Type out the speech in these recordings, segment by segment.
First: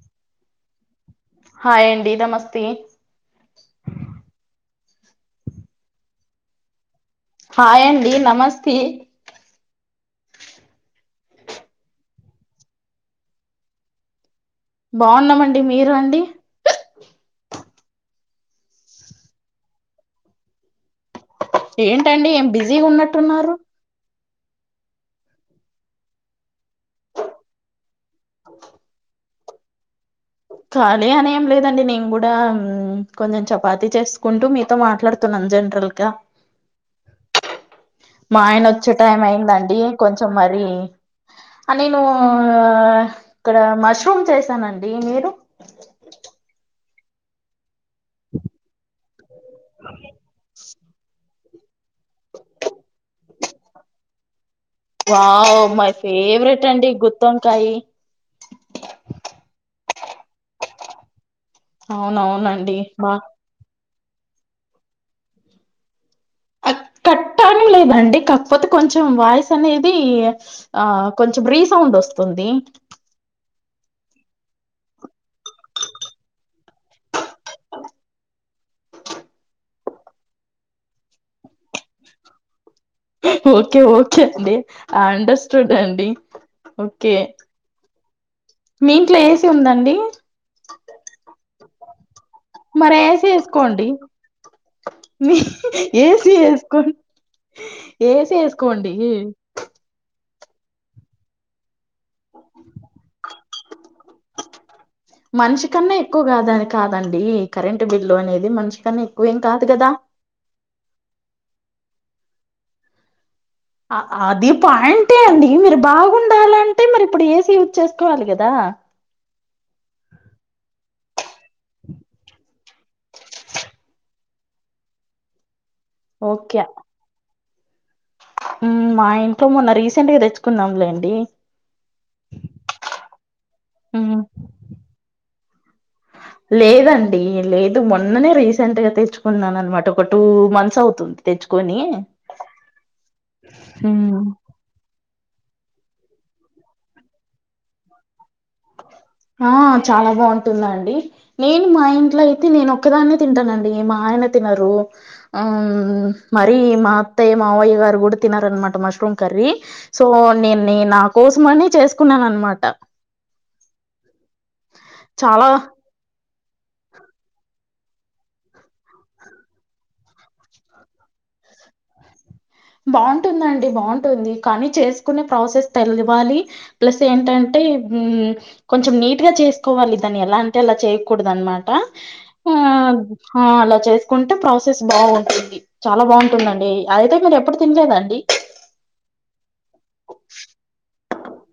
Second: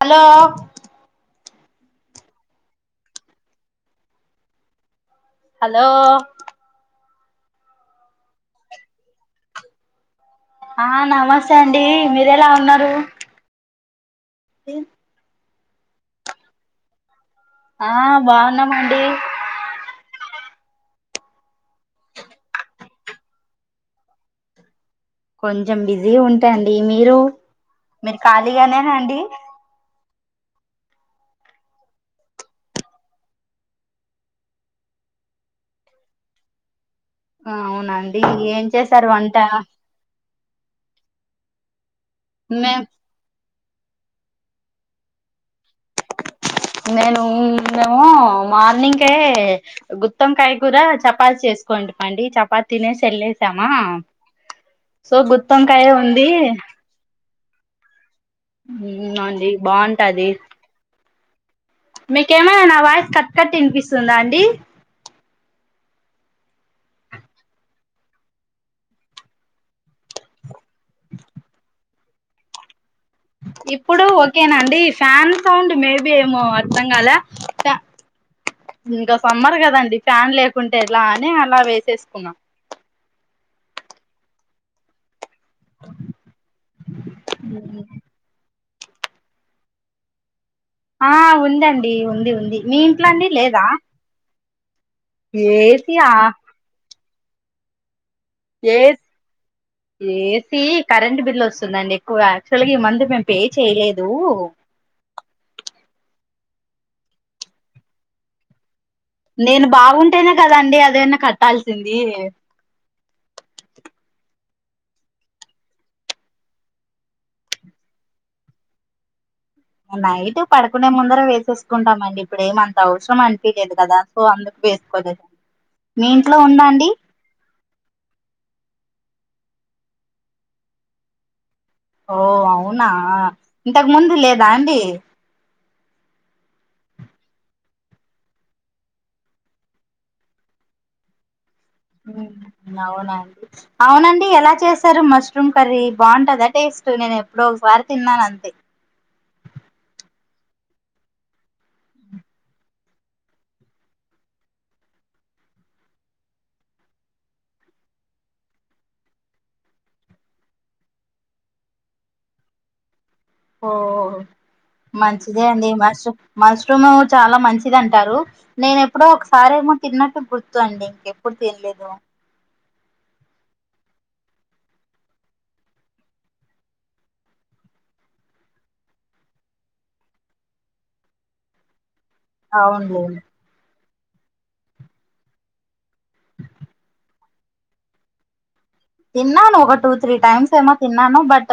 Hello hi అండి దమస్తే hello hi అండి నమస్తీ ఆ నమస్తే అండి మీరెలా ఉన్నారు. బాగున్నామం మీరూ అండి ఆ బాగున్నామండి ఏంటండి ఏం బిజీగున్నట్టున్నారు. కొంచెం బిజీ ఉంటాండి మీరు మీరు ఖాళీగానేనా అండి ఖాళీ అని ఏం లేదండి నేను కూడా కొంచెం చపాతీ చేసుకుంటూ మీతో మాట్లాడుతున్నాను జనరల్గా అవునండి మా ఆయన ఏం వచ్చే చేశారు టైం వంట అయిందండి కొంచెం మరి నేను మే ఇక్కడ మష్రూమ్ చేసానండి మీరు నేను మేము మార్నింగ్ గుత్తంకాయ కూర చపాతి చేశా కోంపిండి చపాతి చాలీసామా వావ్ మై ఫేవరెట్ అండి గుత్తోంకయి తద మీకేమైనా అవునవునండి నా బా వాయిస్ కట్ కట్ వినిపి వస్తుందా అండి కట్ అవ్వడం లేదండి కాకపోతే కొంచెం వాయిస్ అనేది ఆ కొంచెం రీ సౌండ్ వస్తుంది ఇప్పుడు ఓకేనండి ఫ్యాన్ సౌండ్ మేబి ఏమో అర్థం కదా ఇంకా సమ్మర్ కదండి ఫ్యాన్ లేకుంటే ఎలా అని అలా వేసేసుకున్నాం ఓకే ఓకే అండి అండ్ స్టూడ్ అండి ఓకే మీ ఇంట్లో ఏసీ ఉందండి ఆ ఉందండి ఉంది ఉ మరి వేసి వేసుకోండి మీ ఏసీ ఆ ఏసి వేసుకుని అ ఏసీ వేసుకోండి సి కరెంట్ బిల్ వస్తుందండి ఆక్చుల్గా ఇ మంత్ మే చేయలేదు మనిషి కన్నా ఎక్కువ ఎక్కువగా దాని కాదండి కరెంట్ బిల్లు అనేది మనిష నేను బాగుంటేనే కదాండి అదైనా కర్ టల్సింది అది పాయింట్ ఏ అండి మీరు బాగుండాలంటే మరి ఇప్పుడు ఏసి యూస్ చేసుకోవాలి కదా నైట్ పడుకునే ముందర వేసేసుకుంటాం అండి ఇప్పుడు ఏమంత అంత అవసరం అనిపలేదు కదా సో అందుకు వేసుకోలే. మీ ఇంట్లో ఓకే ఉందాండి మా ఇంట్లో మొన్న రీసెంట్గా తెచ్చుకుందాంలేండి ఓ అవునా ఇంతకు ముందు మ్మ్ లేదా అండి లేదండి లేదు మొన్ననే రీసెంట్ గా తెచ్చుకున్నాను అనమాట ఒక టూ మంత్స్ అవుతుంది తెచ్చుకు అవునండి మ్మ్ అవునండి ఎలా చేశారు మస్ అదేం కర్రీ బాగుంటదా టేస్ట్ నేను ఎప్పుడో ఒక పారి తిన్నాను అంతే ఆ చాలా బాగుంటుందండి నేను మా ఇంట్లో అయితే నేను ఒక్కదాన్నే తింటానండి మా ఆయన తినరు ఆ మర మా అత్తయ్య మావయ్య గారు కూడా తినారనమాట మష్రూమ్ కర్రీ సో నేను నా కోసం అని చేసుకున్నాను అనమాట ఓ మంచిదే చాలా అండి మ మష్రూమ్ చాలా మంచిది అంటారు నేను ఎప్పుడో ఒకసారి ఏమో తిన్నట్టు గుర్తు అండి ఇంకెప్పుడు తినలేదు బాగుంటుందండి బాగుంటుంది కానీ చేసుకునే ప్రాసెస్ తెలివాలి ప్లస్ ఏంటంటే కొంచెం నీట్గా చేసుకోవాలి దాన్ని ఎలా అంటే అలా చేయకూడదు అనమాట. అవునులేండి ఆ అలా చేస్తే కుంటే ప్రాసెస్ బాగుంటుంది చాలా బాగుంటుందండి అదయితే మీ ఎప్పుడు తినలేద అండి తిన్నాను ఒక టూ త్రీ టైమ్స్ ఏమో తిన్న న్నాను బట్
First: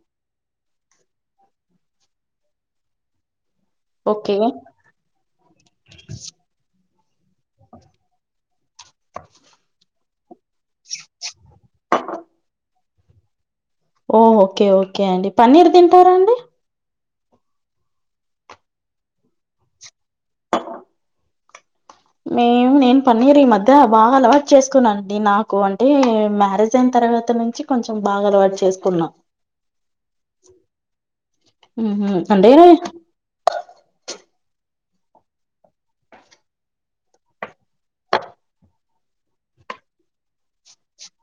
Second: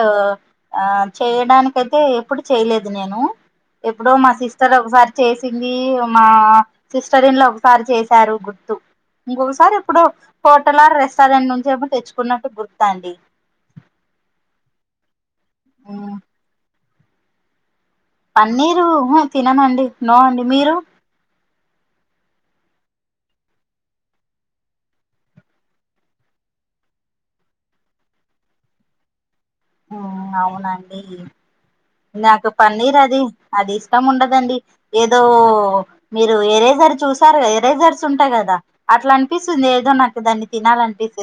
ఆ చేయడానిక అయితే ఎప్పుడు చేయలేదు నేను ఎప్పుడో మా ఓకే. సిస్టర్ ఒకసారి చేసింది మా సిస్టర్ ఇన్ లా ఒకసారి చేశారు గుర్తు ఇంకొకసారి ఇప్పుడు హోటల్ ఆ రెస్టారెంట్ నుంచి ఏమో తెచ్చుకో కున్నట్టు గుర్తండి ఓ ఓకే ఓకే అండి పన్నీర్ తింటారాండి పన్నీరు తినమండి నో అండి మీరు మేము నేను పన్నీరు ఈ మధ్య బాగా అలవాటు చేసుకున్నా అండి నాకు అంటే మ్యారేజ్ అయిన తర్వాత నుంచి కొంచెం బాగా అలవాటు చేసుకున్నా అవునండి హుహు. నాకు అంటే పన్నీర్ అది అది ఇష్టం ఉండదు. దండి ఏదో మీరు ఎరేజర్ చూసారు ఎరేజర్స్ ఉంటాయి కదా అట్లా అనిపిస్తుంది ఏదో నాకు దాన్ని తినాలినిపిస్తుంది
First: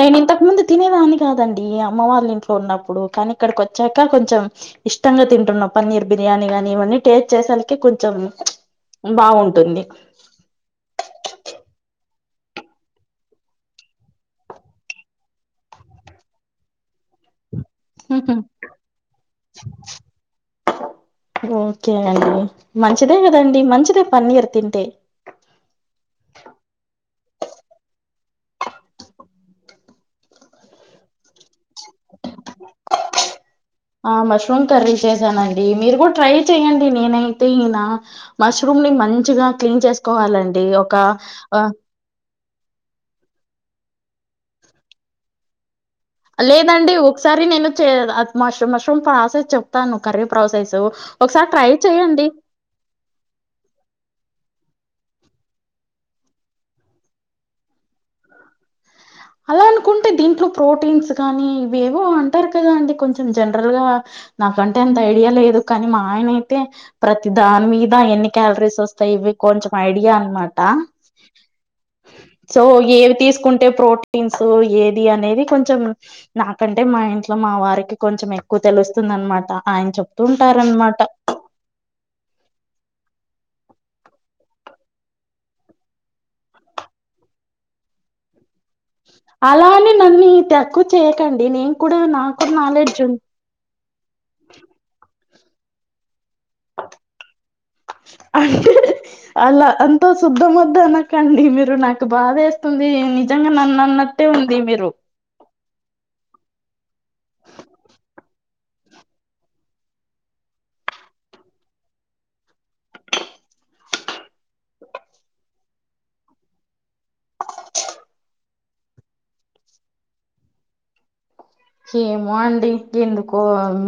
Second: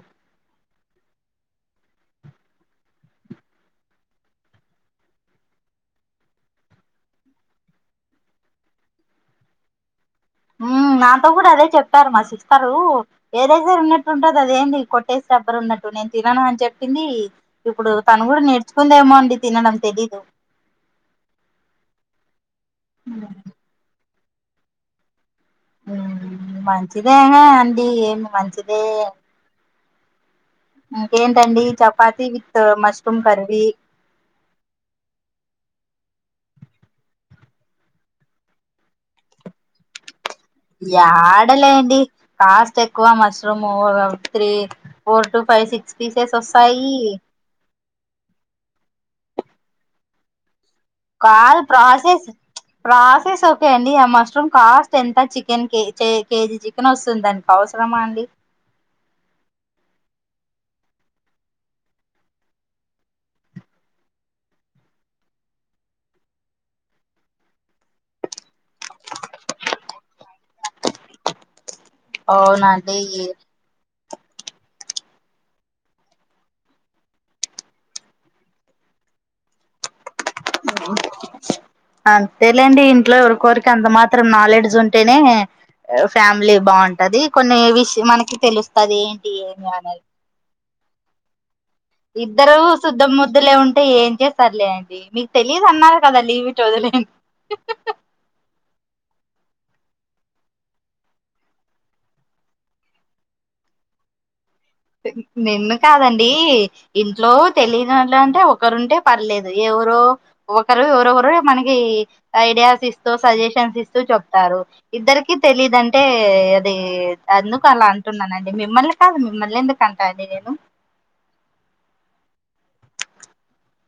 నేను ఇంతకు ముందు తినేదాన్ని కాదండి అమ్మ వాళ్ళ ఇంట్లో ఉన్నప్పుడు కానీ ఇక్కడికి వచ్చాక కొంచెం ఇష్టంగా తింటున్నాం పన్నీర్ బిర్యానీ ని ఇవన్నీ టేస్ట్ చేసలకి కొంచెం బాగుంటుంది నాతో కూడా అదే చెప్పారు మా సిస్టరు ఏదైతేర ఉన్నట్టుంటుంది అదేంది కొట్టేసి రబ్బరు ఉన్నట్టు నేను తినను అని చెప్పింది ఇప్పుడు తను కూడా నేర్చుకుందేమో అండి తినడం తెలీదు ఓకే అండి మంచిదే కదండి మంచిదే పన్నీర్ తింటే మంచిదేనా అండి ఏమి మంచిదే ఏంటండీ చపాతి విత్ మష్రూమ్ కర్రీ ఆ మష్రూమ్ కర్రీ చేసానండి మీరు కూడా ట్రై చేయండి నేనైతే ఈయన మష్రూమ్ ని మంచిగా క్లీన్ చేసుకోవాలం యాడ లేండి కాస్ట్ ఎక్కువ mushroom three four to five six pieces వస్తాయి లేదండి ఒకసారి నేను చేయల అద్ మష్రూమ్ మష్రూమ్ ప్రాసెస్ చెప్తాను కర్రీ ప్రాసెస్ ఒకసారి కాదు ట్రై చెయ్యండి ప్రాసెస్ ప్రాసెస్ ఓకే అండి ఆ మష్రూమ్ కాస్ ఎంత చికెన్ కే కేజీ చికెన్ వస్తుంది దానికి అవసరమా అండి అలా అనుకుంటే దీంట్లో ప్రోటీన్స్ కానీ ఇవేవో అంటారు కదా అండి కొంచెం జనరల్ గా నాకంటే అంత ఐడియా లేదు కానీ మా ఆయన అయితే ప్రతి దాని మీద ఎన్ని క్యాలరీస్ వస్తాయి ఇవి కొంచెం ఐడియా అనమాట. సో అవునండి ఏవి తీసుకుంటే ప్రోటీన్ టీంసో ఏది అనేది కొంచెం నాకంటే మా ఇంట్లో మా వారికి కొంచెం ఎక్కువ తెలుస్తుంది అనమాట. ఆయన చెప్ అంతేలేండి ఇంట్లో ఎవరికొరిక్ కంత మాత్రం నాలెడ్జ్ ఉంటేనే ఫ్యామిలీ బాగుంటది కొన్ని విష్ మనకి తెలు అలానీ నన్నీ తక్కువ చేయ కండిని ఇద్దరు శుద్ద మోద్దులే ఉంటే ఏం చేస్తర్లే అండి మీర్ తెలీదు అన్నారు కదం లీవ్ ఇట్ ఒదిలేన్ అంటే అలా అంతో శుద్ధ మొద్దనకండి మీరు నాకు బాధ ఏస్తుంది నిజంగా నన్ను అన్నట్టే ఉం నిన్ను కాదండీ ఇంట్లో తెలినోళ్లంటే ఒకరుంటే పర్లేదు ఎవరో ఒకరు ఎవరోరు మనకి ఐడియాస్ ఇస్తూ సజెషన్స్ ఇస్తూ చెప్తారు. ఇద్దరికి తెలిదంటే అదీ అందుకు అలా అంటున్నానండి మిమ్మల్ని కాదు మిమ్మల్నెన్దుకంట అండి నేను ఏమో అండి ఎందుకో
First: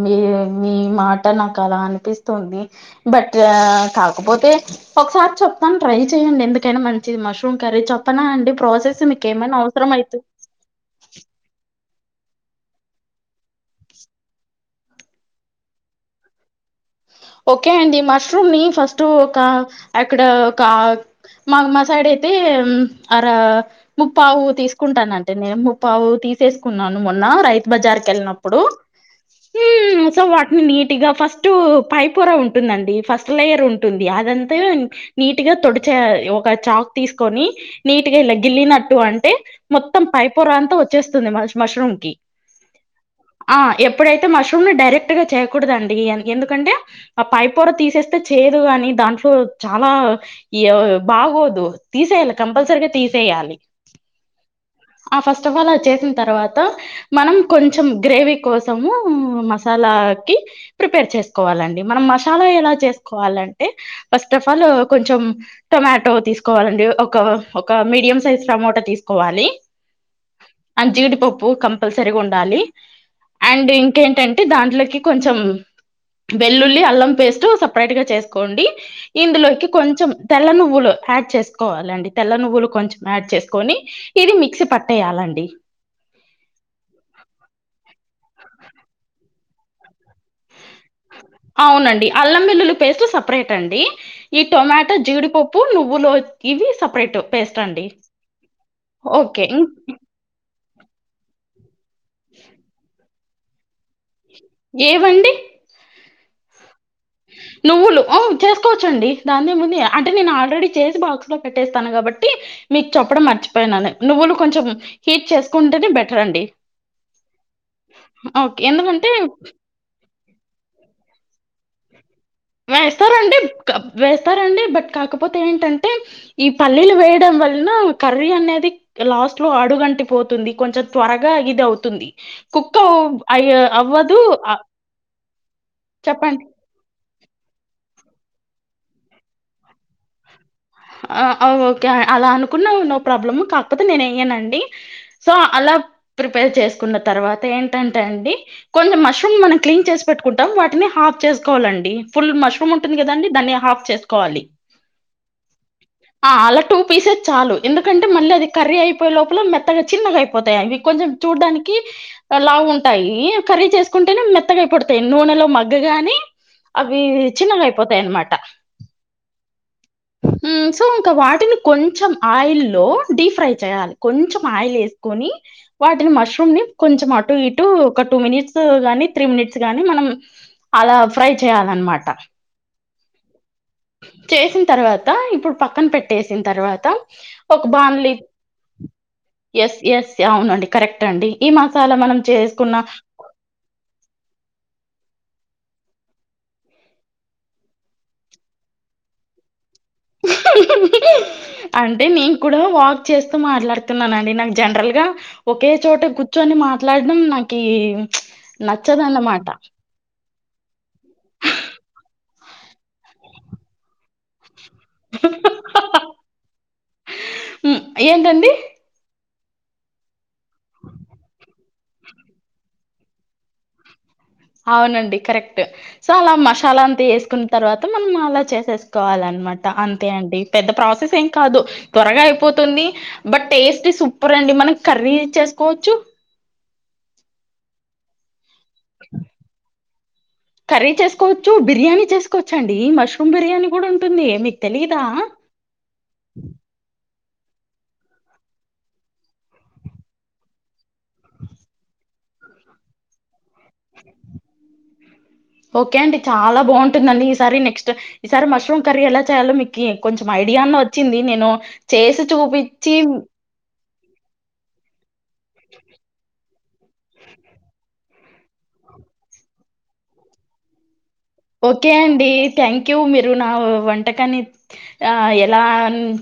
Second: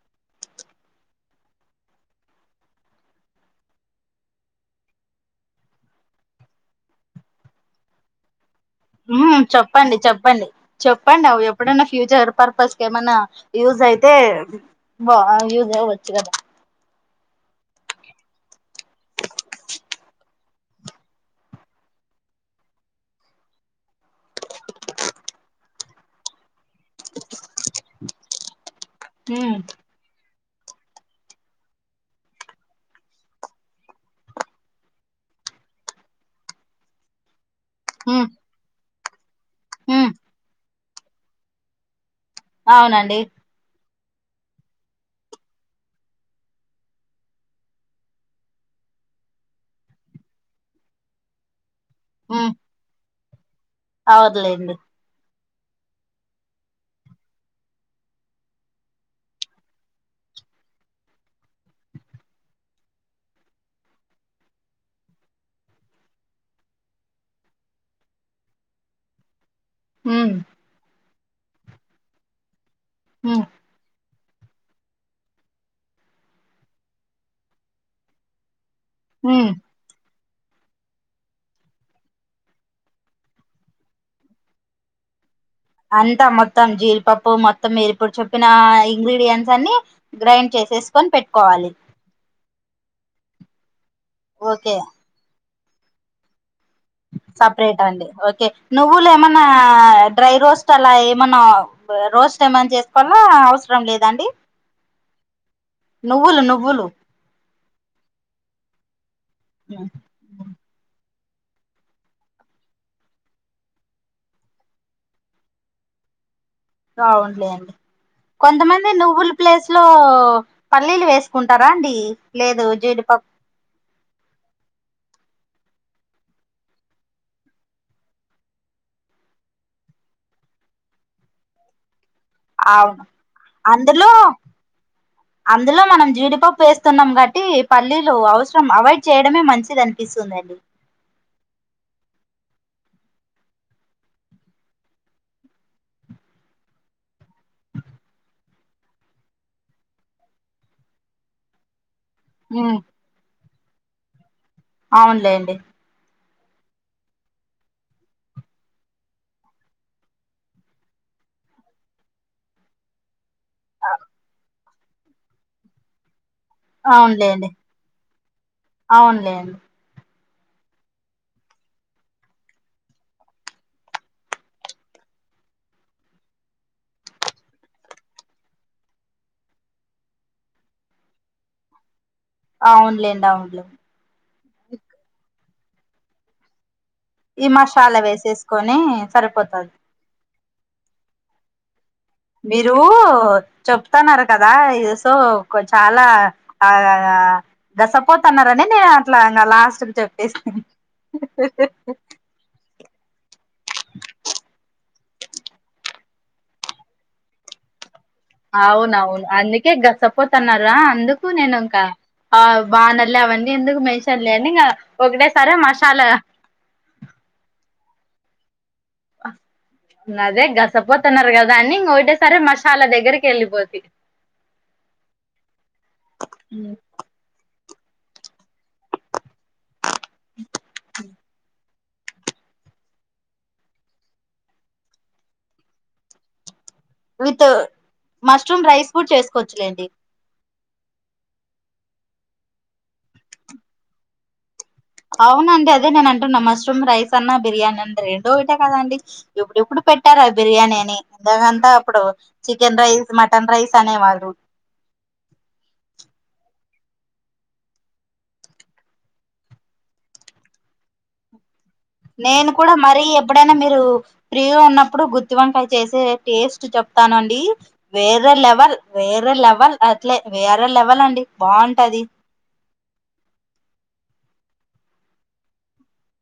మీ మీ మాట నాకు అలా అనిపిస్తోంది. బట్ కాకపోతే ఒకసారి చెప్తాను ట్రై చెయ్యడి ఎందుకైనా మంచిది మష్రూమ్ కర్రీ చెప్పనా అండి. ప్రాసెస్ హ్మ్ మీకేమైనా అవసరం చెప్పండి అయితే చెప్పండి చెప్పండి అవి ఎప్పుడైన్నా ఫ్యూచర్ పర్పస్ కెమన్నా యూజ్ అయితే భా యూజ్ అవ్వచ్చు కదా. ఓకే అండి మష్రూమ్ ని ఫస్టూ ఒక ఎక్కడ ఒక మా మా సైడ్ అయితే అర ముప్పావు తీసుకుంటానండి నేను ముప్పావు తీసేస్ కున్నాను మొన్న రైతు బజార్ కెళ్ళినప్పుడు ఉమ్ హ్మ్ నీటిగా ఫస్ట్ పైప్ పోర ఉంటుందండి ఫస్ట్ లేయర్ ఉంటుంది అదంతా నీట్ గా తొడిచేయా ఒక చాక్ తీస్కొని. నీట్గా ఉమ్ ఇల గిల్లీ నట్ టు అంటే మొత్తం ఉమ్ పైపోర అంత వచ్ చ్చేస్తుంది మష్ మష్రూమ్ కి అవునండి ఇప్పుడైతే మష్రూమ్ ని డైరెక్ట్ గా చేయకుడ్ దండి ఎందుకంటే ఆ పైపొర తీసేస్తే చేదు గాని దాంట్లో చాలా ఇ బాగోదు. తీసేయాలి కంపల్సరిగా తీ చేయాలి అవదులేండి ఫస్ట్ ఆఫ్ ఆల్ అది చేసిన తర్వాత మనం కొంచెం గ్రేవీ కోసము మసాలాకి ప్రిపేర్ చేసుకోవాలండ్. మనం మసాలా ఎలా చేసుకోవాలంటే ఫస్ట్ ఆఫ్ ఆల్ కొంచెం టొమాటో తీసుకోవాలండి. ఒక ఒక మీడియం సైజ్ టమోట తీసుకోవాలి. హ్మ్ అండ్ జీడిపప్పు కంపల్సరీగా ఉండాలి ఉమ్ అండ్ ఇంకేంటంటే దాంట్లోకి కొంచెం వెల్లుల్లి అల్లం పేస్ట్ సపరేట్ గా చేసుకోండి ఉమ్ ఇందులోకి కొంచెం తెల్ల నువ్వులు యాడ్ చేసుకోవాలండి తెల్ల నువ్వులు కొంచెం యాడ్ చేసుకొని ఇది మిక్సీ పట్టేయాలండి అంతా మొత్తం జీడీపప్పు మొత్తంవేసి ఇప్పుడు చెప్పిన ఇంగ్రీడియంట్స్ అన్ని గ్రైండ్ చేసి అవునండి అల్లం వెల్లులు పేస్టు సప్ ప్రేట్ అండి ఈ టొమాటో జీడిపప్పు పూ నువులో సపరేట అండి ఓకే నువ్వులు ఏమన్నా ఓకే ఇం- డ్రై రో స్ట్ అలా ఏమన్నా రోస్ట్ ఏమని చేసుకో ఆ అవసరం లేదండి ఏవండి నువ్వులు నువ్వులు నువ్వులు ఉం చేసుకోవచ్చండి దాన్నీ ముందు అంటే నేను ఆల్రెడీ చేసి బాక్స్ కట్టేస్తాను కాబట్టి మీకు చప్పడం మర్చిపోయినాను నువ్వులు కొంచెం హీట్ చేసుకుంటేనే బెటర్ అండి బావుంలే అండి ఓకే కొంతమంది ఎందుకంటే నువ్వుల ప్లేస్ లో పల్లీలు వేసుకుంట తరాండి వేస్తారండి వేస్తారండి బట్ కాకపోతే ఏంటంటే ఈ పల్లీలు వేయడం వలన కర్రీ అనేది లాస్ట్ లో అడుగంటి పోతుంది కొంచెం త్వరగా ఇది అవుతుంది కుక్ అవును అయ్య అందులో అవ్వదు. ఆహ్, అందులో మనం చెప్పండి. జీడిపప్పు వేస్తున్నాం బట్ టి పల్లీలు అవసరం అవాయిడ్ చేయడమే మంచిది అనిపిస్తుందండి ఓకే అలా అనుకున్న నో ప్రాబ్లం కాకపోతే నేను వెయ్యానుండి సో అలా ప్రిపేర్ చేసుకున్న తర్వాత ఏంటంటే అండి కొంచెం మష్రూమ్ మనం క్లీన్ చేసి పెట్టుకుంటాం వాటిని హాఫ్ చేసుకోవాలండి ఫుల్ మష్రూమ్ ఉమ్ ఉంటుంది కదండి ధని హాఫ్ చేసుకోవాలి అవునులేండి ఆ అలా టూ పీసెస్ చాలు ఎందుకంటే మళ్ళీ అది కర్రీ అయిపోయే లోపల మెత్తగా చిన్నగా అయిపోతాయి అవి కొంచెం చూడడానికి లావు ఉంటాయి ఇవి కర్రి చేసుకుంటెనే మే మెత్తగా ఇప్పుడు తై నూనె లో మగ్గగానే అవి అవునులేండి చిన్నగయిపోతాయి అన్నమాట అవునులేండి ఉం సో ఇంకా వాటిని కొంచెం ఆయిల్లో డీప్ ఫ్రై చేయాలి కొంచెం ఆయిల్ వేసుకొని వాటిని మష్రూమ్ ని కొంచెం అటు ఇటు ఒక టూ మినిట్స్ గాని త్రీ మినిట్స్ గాని మనం అలా ఫ్రై చేయాలన్నమాట అవునులేండి అవునులే చేసిన తర్వాత తర్వాత ఇప్పుడు పక్కన పెట్టేసిన తర్వాత ఈ ఒక మసాలా బాండ్లీ వేసేసుకొని సరిపోతది యా అవునండి కరెక్ట్ అండి ఈ మా మీరు చెప్తన్నారు కదా ఈ సో కొంచెం చాలా ఆ గసపోతన్నరని నేను అట్లా ఇంగ లాస్ట్ చెప్పేసిన అంటే నేను కూడా వాక్ చేస్ చి చేస్తూ మాట్లాడుతున్ననండి నాకు జన్రల్గా ఒకే చోట కూర్చొని మాట్లాడడం నాకి అవునవును నచ్చదన్నమాట అందుకే గసపోతన్నారా అందుకు నేను ఇంకా ఆ బానర్లీ అవన్నీ ఎందుకు మెన్షన్ లే అని ఇంకా ఒకటేసారే మషాలా హ్మ్ ఏంటండి అదే గసపోతున్నారు కదా అని ఇంగ ఒకటే సారి సారి మాషాలా దగ్గరికి వెళ్ళిపోతీ అవునండి కరెక్ట్ సో అలా ఉ మసాలా అంతా వేసుకున్న తర్వాత మనం అలా చేసేసుకోవాలన్నమాట అంత అంతే అండి పెద్ద ప్రాసెస్ ఏం కాదు త్వరగా అయిపోతుంది బట్ టేస్ట్ సూపర్ అండి మనం కర్రీ చేసుకోవచ్చు విత్ మష్ మష్రూమ్ రైస్ కూడా చేసుకోవచ్చులేండి కర్రీ చేసుకోవచ్చు బిర్యానీ చేసుకోవచ్చండీ మష్రూమ్ బిర్యానీ కూడా ఉంటుంది మీకు తెలీదా అవునండి అదే నేను అంటున్న మష్రూమ్ రైస్ రైస్ అన్న బిర్యానీ అన్న రెండు ఒకటే కదండి ఇప్పుడిప్పుడు పెట్టారు అది బిర్యానీ అని ఇంతకుముందు అంత అప్పుడు చికెన్ రైస్ మట్ ఓకే అండి చాల బాం ఉంటుందండి ఈసారి నెక్స్ట్ ఈసారి మష్రూమ్ కర్రీ ఎలా చేయాలో మీకి కొంచెం ఐడియాన్న వచ్చింది నేను చేసి నేను కూడా చూపించి మరీ ఎప్పుడైనా మీరు ఫ్రీగా ఉన్నప్పుడు గుత్తి వంకాయ చేసే టేస్ట్ చెప్తానండి వేరే వేరే లెవెల్ వేరే లెవెల్ అట్లే వేరే లెవెల్ అండి ఓకే బాగుంటది అండి థ్యాంక్యూ మీరు నా వంటకాన్ని ఆ ఎలా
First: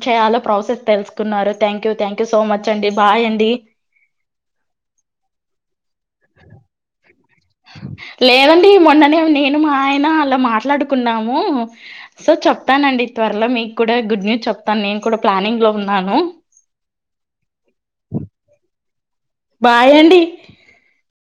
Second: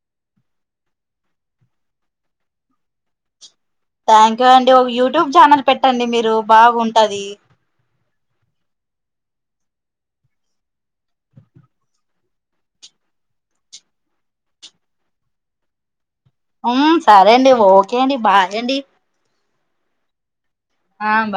చేయాలో ప్రాసెస్ తెలుసుకున్నారు థ్యాంక్యూ థాంక్యూ సో మచ్ అండి బాయ్ అండి థ్యాంక్యూ అండి ఒక యూట్యూబ్ ఛానల్ పెట్టండి మీరు బాగుంటది లేదండి మొన్ననే నేను మా ఆయన అలా మాట్లాడుకున్నాము సో చెప్తానండి త్వరలో మీకు కూడా గుడ్ న్యూస్ చెప్తాను నేను కూడా ప్లానింగ్ లో ఉన్నాను ఉ సరే అండి ఓకే అండి బాయండి బాయండి ఆ